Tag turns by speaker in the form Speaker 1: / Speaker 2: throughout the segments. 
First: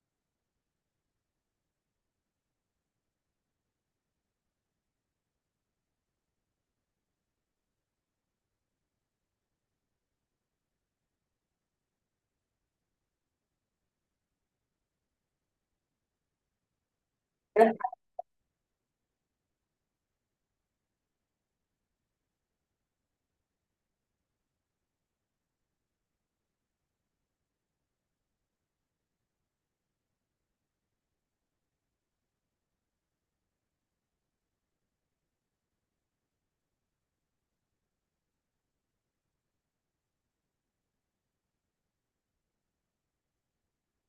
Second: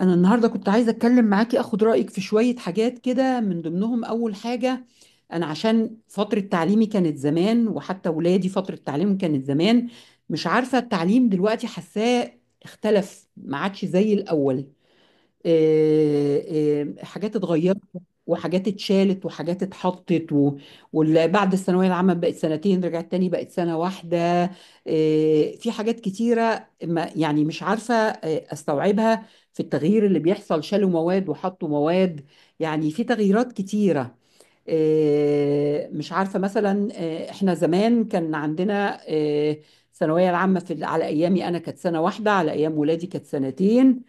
Speaker 1: أنا النهاردة كنت عايزة أتكلم معاكي أخد رأيك في شوية حاجات كده، من ضمنهم أول حاجة. أنا عشان فترة تعليمي كانت زمان، وحتى ولادي فترة تعليمهم كانت زمان. مش عارفة التعليم دلوقتي حاساه اختلف، ما عادش زي الأول. آه، حاجات اتغيرت، وحاجات اتشالت، وحاجات اتحطت، واللي بعد الثانوية العامة بقت سنتين رجعت تاني بقت سنة واحدة. في حاجات كتيرة، ما يعني مش عارفة استوعبها في التغيير اللي بيحصل. شالوا مواد وحطوا مواد، يعني في تغييرات كتيرة. مش عارفة مثلا، احنا زمان كان عندنا الثانوية العامة، في على أيامي أنا كانت سنة واحدة، على أيام ولادي كانت سنتين،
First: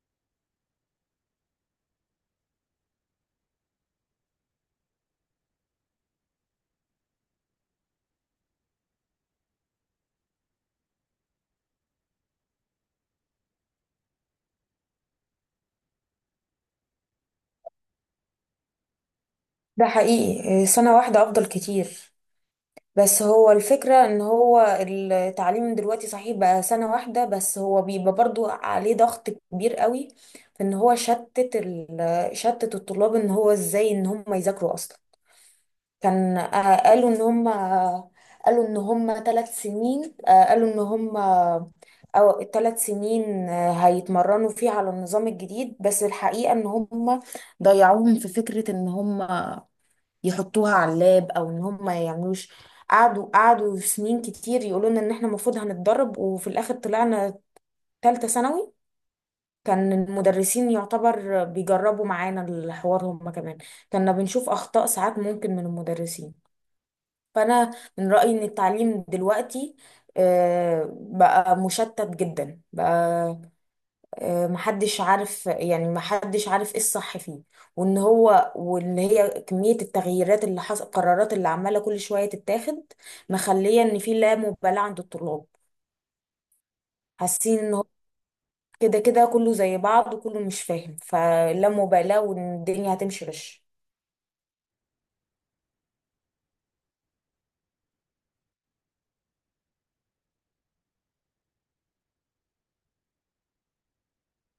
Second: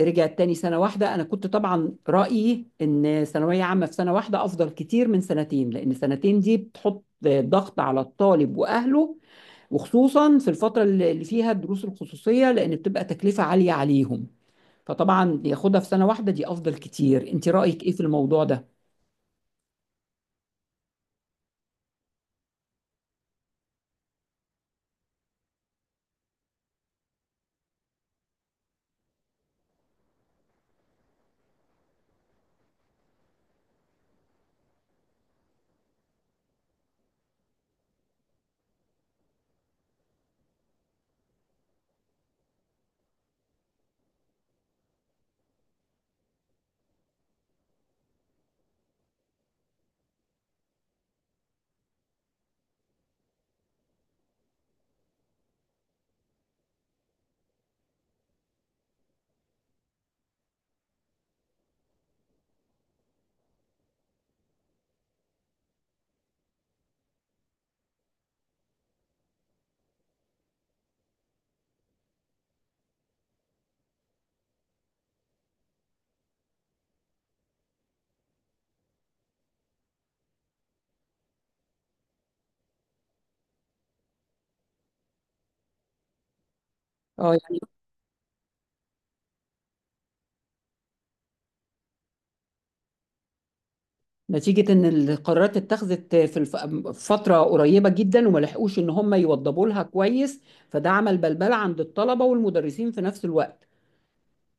Speaker 1: رجعت تاني سنة واحدة. أنا كنت طبعا رأيي إن ثانوية عامة في سنة واحدة أفضل كتير من سنتين، لأن سنتين دي بتحط ضغط على الطالب وأهله، وخصوصا في الفترة اللي فيها الدروس الخصوصية، لأن بتبقى تكلفة عالية عليهم. فطبعا ياخدها في سنة واحدة دي أفضل كتير. أنت رأيك إيه في الموضوع ده؟
Speaker 2: ده حقيقي سنة واحدة أفضل كتير. بس هو الفكرة إن هو التعليم دلوقتي صحيح بقى سنة واحدة، بس هو بيبقى برضو عليه ضغط كبير قوي في إن هو شتت الطلاب إن هو إزاي إن هم يذاكروا أصلا. كان قالوا إن هم 3 سنين. قالوا إن هم أو 3 سنين هيتمرنوا فيه على النظام الجديد. بس الحقيقة إن هم ضيعوهم في فكرة إن هم يحطوها على اللاب او ان هم ما يعملوش. قعدوا في سنين كتير يقولوا لنا ان احنا المفروض هنتدرب، وفي الاخر طلعنا تالتة ثانوي. كان المدرسين يعتبر بيجربوا معانا الحوار هم كمان، كنا بنشوف اخطاء ساعات ممكن من المدرسين. فانا من رأيي ان التعليم دلوقتي بقى مشتت جدا بقى. محدش عارف، يعني محدش عارف ايه الصح فيه، وان هو واللي هي كمية التغييرات اللي حصل، القرارات اللي عمالة كل شوية تتاخد، مخلية ان في لا مبالاة عند الطلاب.
Speaker 1: اه،
Speaker 2: حاسين
Speaker 1: يعني
Speaker 2: ان هو كده كده كله زي بعض وكله مش فاهم، فلا مبالاة وان الدنيا هتمشي غش.
Speaker 1: نتيجة إن القرارات اتخذت في فترة قريبة جدا، وما لحقوش إن هم يوضبوا لها كويس، فده عمل بلبلة عند الطلبة والمدرسين في نفس الوقت.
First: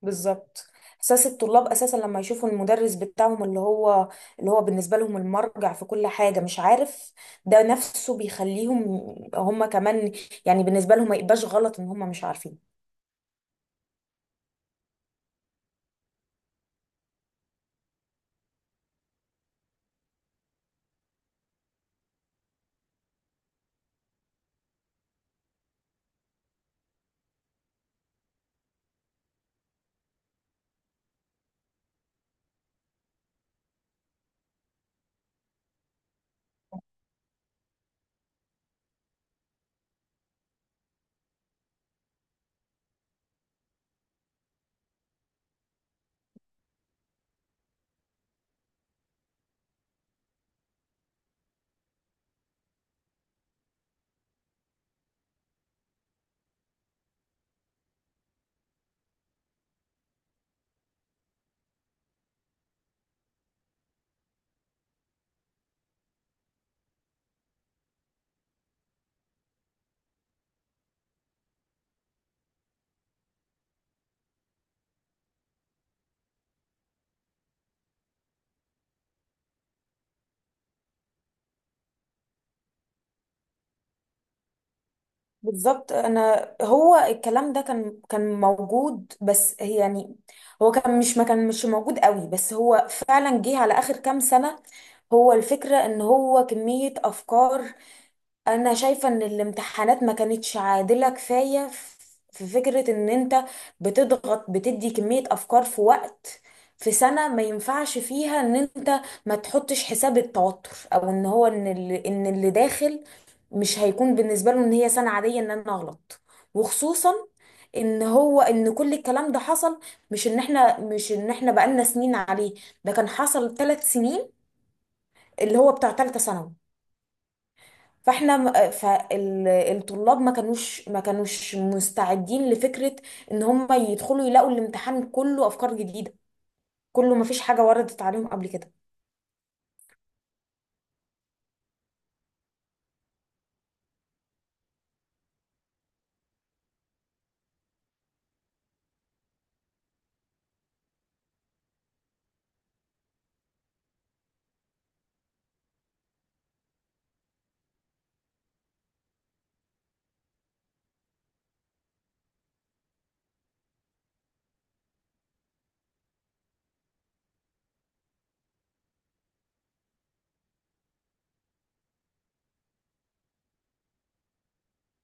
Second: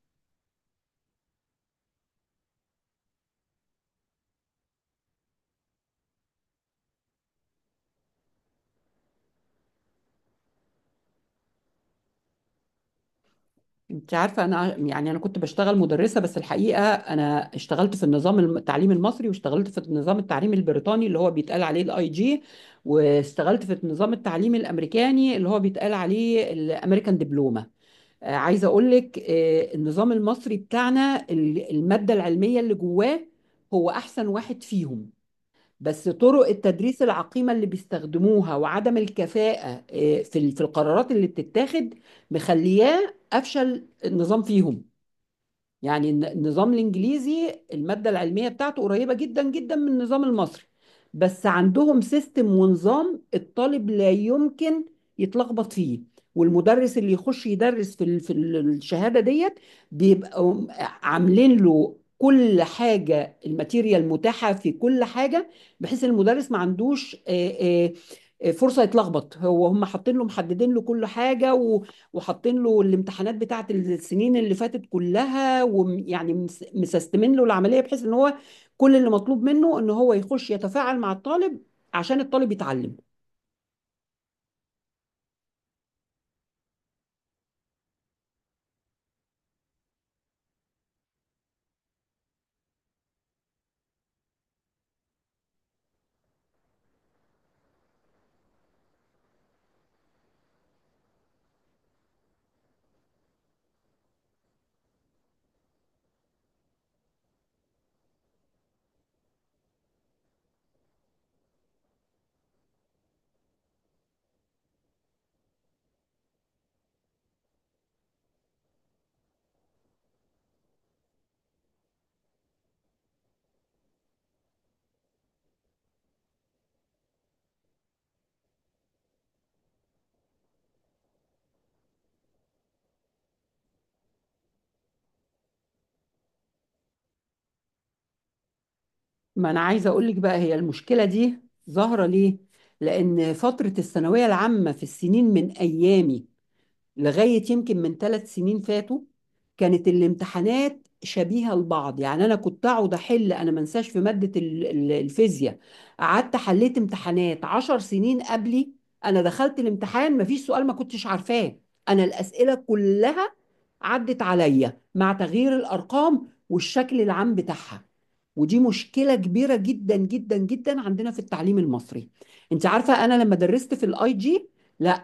Speaker 2: بالظبط. احساس الطلاب اساسا لما يشوفوا المدرس بتاعهم اللي هو بالنسبه لهم المرجع في كل حاجه مش عارف، ده نفسه بيخليهم هم كمان يعني بالنسبه لهم ما يبقاش غلط ان هم مش عارفين.
Speaker 1: انت عارفه، انا يعني انا كنت بشتغل مدرسه، بس الحقيقه انا اشتغلت في النظام التعليم المصري، واشتغلت في النظام التعليم البريطاني اللي هو بيتقال عليه الاي جي، واشتغلت في النظام التعليم الامريكاني اللي هو بيتقال عليه الامريكان دبلومه. عايزه اقول لك، النظام المصري بتاعنا الماده العلميه اللي جواه هو احسن واحد فيهم. بس طرق التدريس العقيمة اللي بيستخدموها، وعدم الكفاءة في القرارات اللي بتتاخد، مخلياه أفشل النظام فيهم. يعني النظام الانجليزي، الماده العلميه بتاعته قريبه جدا جدا من النظام المصري، بس عندهم سيستم ونظام الطالب لا يمكن يتلخبط فيه. والمدرس اللي يخش يدرس في الشهاده ديت، بيبقوا عاملين له كل حاجه، الماتيريال متاحه في كل حاجه، بحيث المدرس ما عندوش فرصه يتلخبط هو. هم حاطين له محددين له كل حاجه، وحاطين له الامتحانات بتاعت السنين اللي فاتت كلها، ويعني مسستمين له العملية، بحيث ان هو كل اللي مطلوب منه ان هو يخش يتفاعل مع الطالب عشان الطالب يتعلم.
Speaker 2: بالظبط. انا هو الكلام ده كان موجود، بس هي يعني هو كان مش موجود قوي، بس هو فعلا جه على اخر كام سنه. هو الفكره ان هو كميه افكار، انا شايفة ان الامتحانات ما كانتش عادلة كفاية. في فكرة ان انت بتضغط، بتدي كمية افكار في وقت، في سنة ما ينفعش فيها ان انت ما تحطش حساب التوتر، او ان هو ان اللي داخل مش هيكون بالنسبة له ان هي سنة عادية ان انا اغلط. وخصوصا ان هو ان كل الكلام ده حصل، مش ان احنا بقالنا سنين عليه. ده كان حصل 3 سنين اللي هو بتاع ثالثة ثانوي. فالطلاب ما كانوش مستعدين لفكرة ان هم يدخلوا يلاقوا الامتحان كله افكار جديدة، كله ما فيش حاجة وردت عليهم قبل كده.
Speaker 1: ما انا عايزة اقول لك بقى، هي المشكلة دي ظاهرة ليه؟ لان فترة الثانوية العامة في السنين من ايامي لغاية يمكن من 3 سنين فاتوا كانت الامتحانات شبيهة لبعض، يعني أنا كنت أقعد أحل، أنا ما انساش في مادة الفيزياء قعدت حليت امتحانات 10 سنين قبلي. أنا دخلت الامتحان ما فيش سؤال ما كنتش عارفاه، أنا الأسئلة كلها عدت عليا مع تغيير الأرقام والشكل العام بتاعها. ودي مشكلة كبيرة جدا جدا جدا عندنا في التعليم المصري. انت عارفة انا لما درست في الاي جي، لا،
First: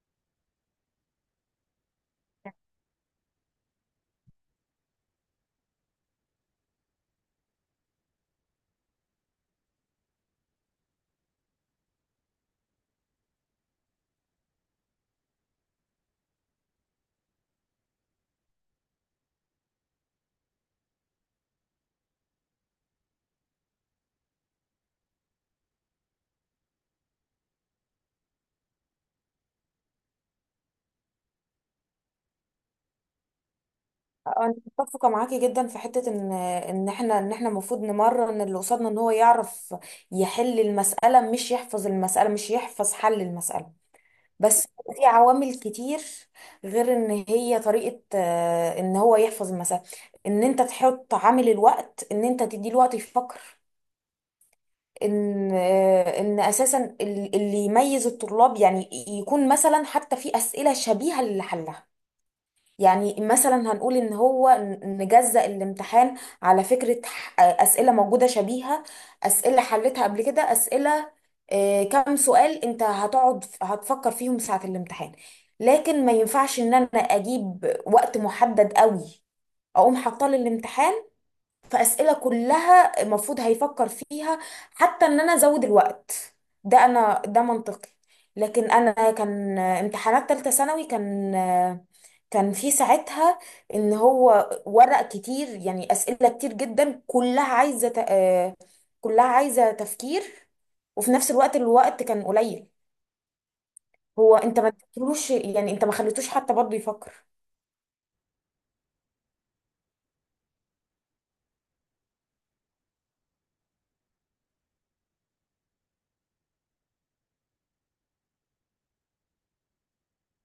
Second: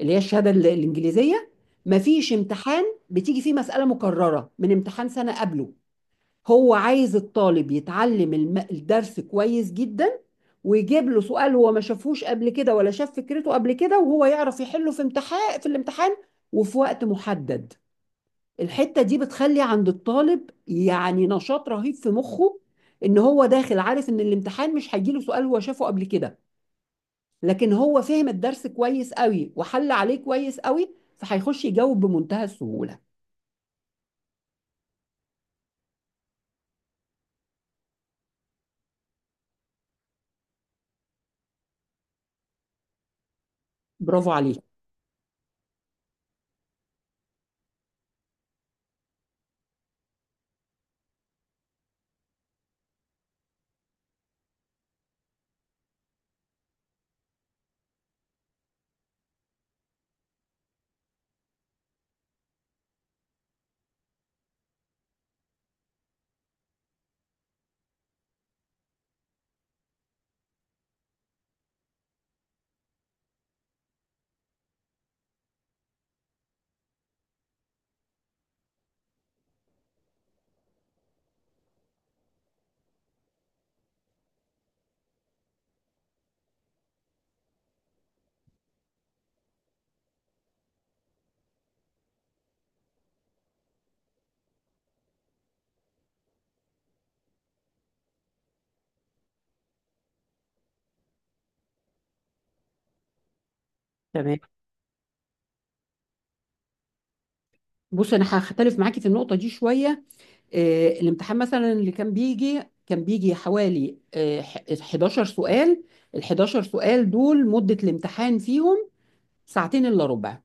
Speaker 1: اللي هي الشهاده الانجليزيه، مفيش امتحان بتيجي فيه مساله مكرره من امتحان سنه قبله. هو عايز الطالب يتعلم الدرس كويس جدا، ويجيب له سؤال هو ما شافهوش قبل كده، ولا شاف فكرته قبل كده، وهو يعرف يحله في امتحان في الامتحان وفي وقت محدد. الحتة دي بتخلي عند الطالب يعني نشاط رهيب في مخه، ان هو داخل عارف ان الامتحان مش هيجيله سؤال هو شافه قبل كده. لكن هو فهم الدرس كويس قوي، وحل عليه كويس قوي، فهيخش يجاوب بمنتهى السهولة.
Speaker 2: انا متفقة معاكي جدا في حتة ان ان احنا المفروض نمرن اللي قصادنا ان هو يعرف يحل المسألة، مش يحفظ المسألة، مش يحفظ حل المسألة.
Speaker 1: برافو عليك.
Speaker 2: بس في عوامل كتير غير ان هي طريقة ان هو يحفظ المسألة. ان انت تحط عامل الوقت، ان انت تدي له وقت يفكر. ان ان اساسا اللي يميز الطلاب يعني يكون مثلا حتى في اسئله شبيهه للي حلها. يعني مثلا هنقول ان هو نجزأ الامتحان على فكره. اسئله موجوده شبيهه، اسئله حلتها قبل كده، اسئله كام سؤال انت هتقعد هتفكر فيهم ساعه الامتحان. لكن ما ينفعش ان انا اجيب وقت محدد قوي اقوم حاطاه للامتحان، فأسئلة كلها المفروض هيفكر فيها، حتى ان انا ازود الوقت. ده انا ده منطقي. لكن انا كان امتحانات تالتة ثانوي كان في ساعتها ان هو ورق كتير، يعني أسئلة كتير جدا كلها عايزة كلها عايزة تفكير، وفي نفس الوقت الوقت كان قليل. هو
Speaker 1: تمام.
Speaker 2: انت ما اديتلوش، يعني انت ما خليتوش حتى برضه يفكر.
Speaker 1: بص انا هختلف معاكي في النقطة دي شوية. الامتحان مثلا اللي كان بيجي حوالي 11 سؤال، ال 11 سؤال دول مدة الامتحان فيهم ساعتين الا ربع.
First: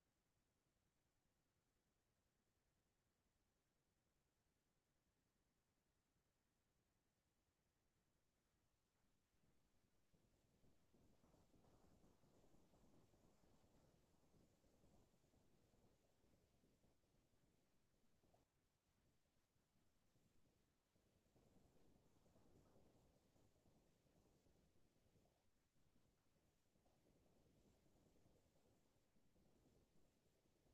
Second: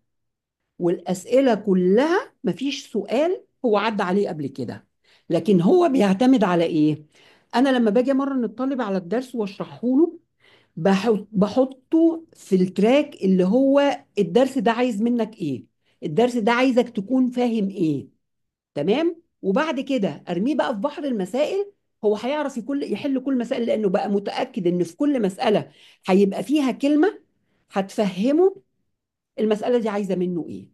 Speaker 1: والأسئلة كلها مفيش سؤال هو عدى عليه قبل كده، لكن هو بيعتمد على ايه؟ انا لما باجي امرن الطالب على الدرس واشرحه له، بحطه في التراك اللي هو الدرس ده عايز منك ايه، الدرس ده عايزك تكون فاهم ايه، تمام. وبعد كده ارميه بقى في بحر المسائل، هو هيعرف يحل كل مسائل، لانه بقى متأكد ان في كل مسألة هيبقى فيها كلمة هتفهمه المسألة دي عايزة منه ايه.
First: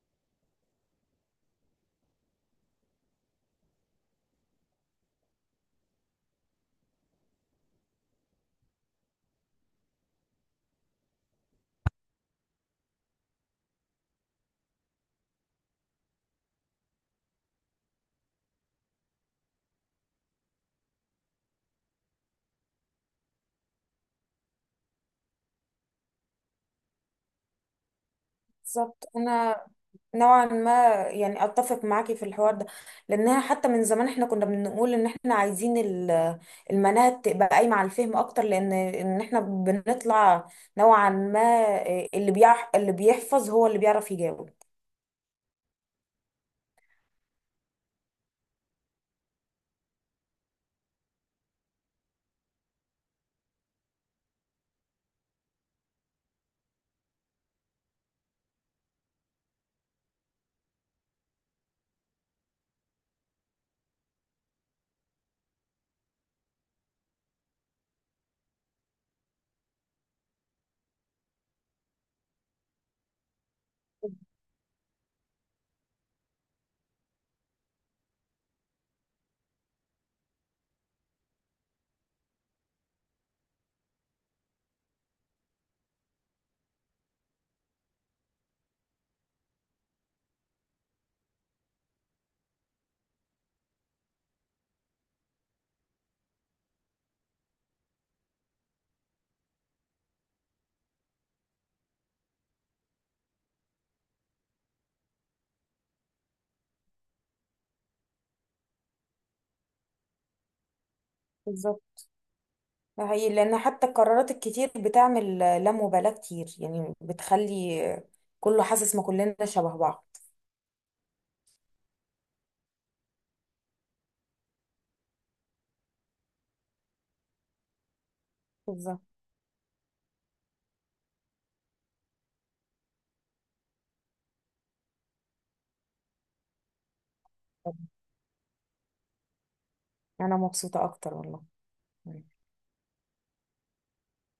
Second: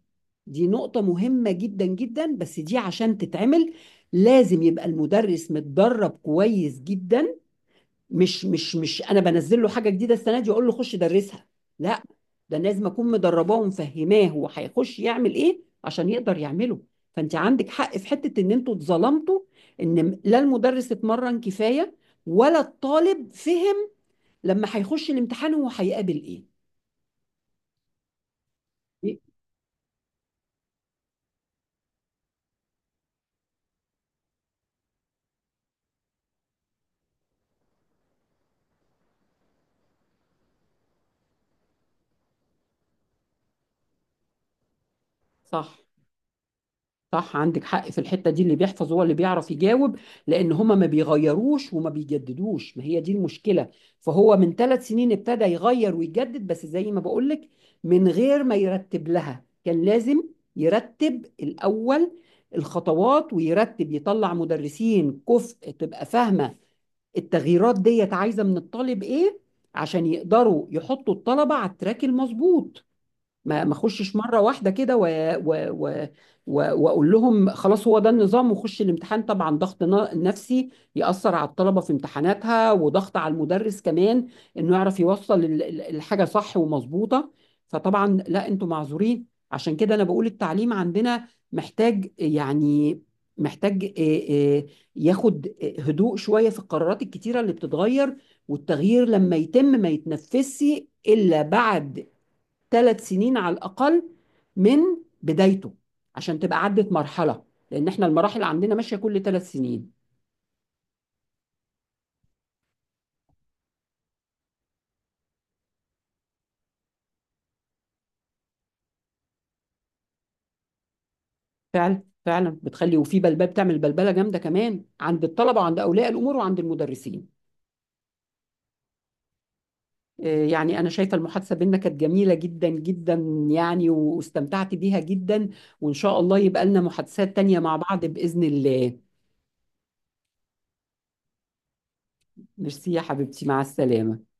Speaker 1: دي نقطة مهمة جدا جدا، بس دي عشان تتعمل لازم يبقى المدرس متدرب كويس جدا. مش انا بنزل له حاجه جديده السنه دي اقول له خش درسها. لا، ده أنا لازم اكون مدرباه ومفهماه هو هيخش يعمل ايه عشان يقدر يعمله. فانت عندك حق في حته ان انتوا اتظلمتوا، ان لا المدرس اتمرن كفايه ولا الطالب فهم، لما هيخش الامتحان هو هيقابل ايه.
Speaker 2: بالظبط. انا نوعا ما يعني اتفق معاكي في الحوار ده، لانها حتى من زمان احنا كنا بنقول ان احنا عايزين المناهج تبقى قايمه على الفهم اكتر، لان ان احنا بنطلع نوعا ما اللي بيحفظ هو اللي بيعرف يجاوب.
Speaker 1: صح. صح، عندك حق في الحتة دي، اللي بيحفظ هو اللي بيعرف يجاوب. لأن هما ما بيغيروش وما بيجددوش، ما هي دي المشكلة. فهو من 3 سنين ابتدى يغير ويجدد، بس زي ما بقولك من غير ما يرتب لها. كان لازم يرتب الأول الخطوات، ويرتب يطلع مدرسين كفء تبقى فاهمة التغييرات ديت عايزة من الطالب إيه، عشان يقدروا يحطوا الطلبة على التراك المظبوط. ما اخشش مره واحده كده و... و... و... واقول لهم خلاص هو ده النظام وخش الامتحان. طبعا ضغط نفسي ياثر على الطلبه في امتحاناتها، وضغط على المدرس كمان انه يعرف يوصل الحاجه صح ومظبوطه. فطبعا لا، انتوا معذورين. عشان كده انا بقول التعليم عندنا محتاج، يعني محتاج، ياخد هدوء شويه في القرارات الكتيره اللي بتتغير. والتغيير لما يتم ما يتنفسش الا بعد 3 سنين على الأقل من بدايته، عشان تبقى عدت مرحلة، لأن احنا المراحل عندنا ماشية كل 3 سنين.
Speaker 2: بالظبط. ده حقيقي لان حتى القرارات الكتير بتعمل لا مبالاه كتير، يعني بتخلي كله حاسس ما كلنا شبه بعض.
Speaker 1: فعلا فعلا بتخلي، وفي بلبلة، بتعمل بلبلة جامدة كمان عند الطلبة وعند أولياء الأمور وعند المدرسين.
Speaker 2: بالظبط.
Speaker 1: يعني أنا شايفة المحادثة بينا كانت جميلة جدا جدا، يعني واستمتعت بيها جدا، وإن شاء الله يبقى لنا محادثات تانية مع بعض بإذن الله.
Speaker 2: انا مبسوطه اكتر والله.
Speaker 1: ميرسي يا حبيبتي، مع السلامة.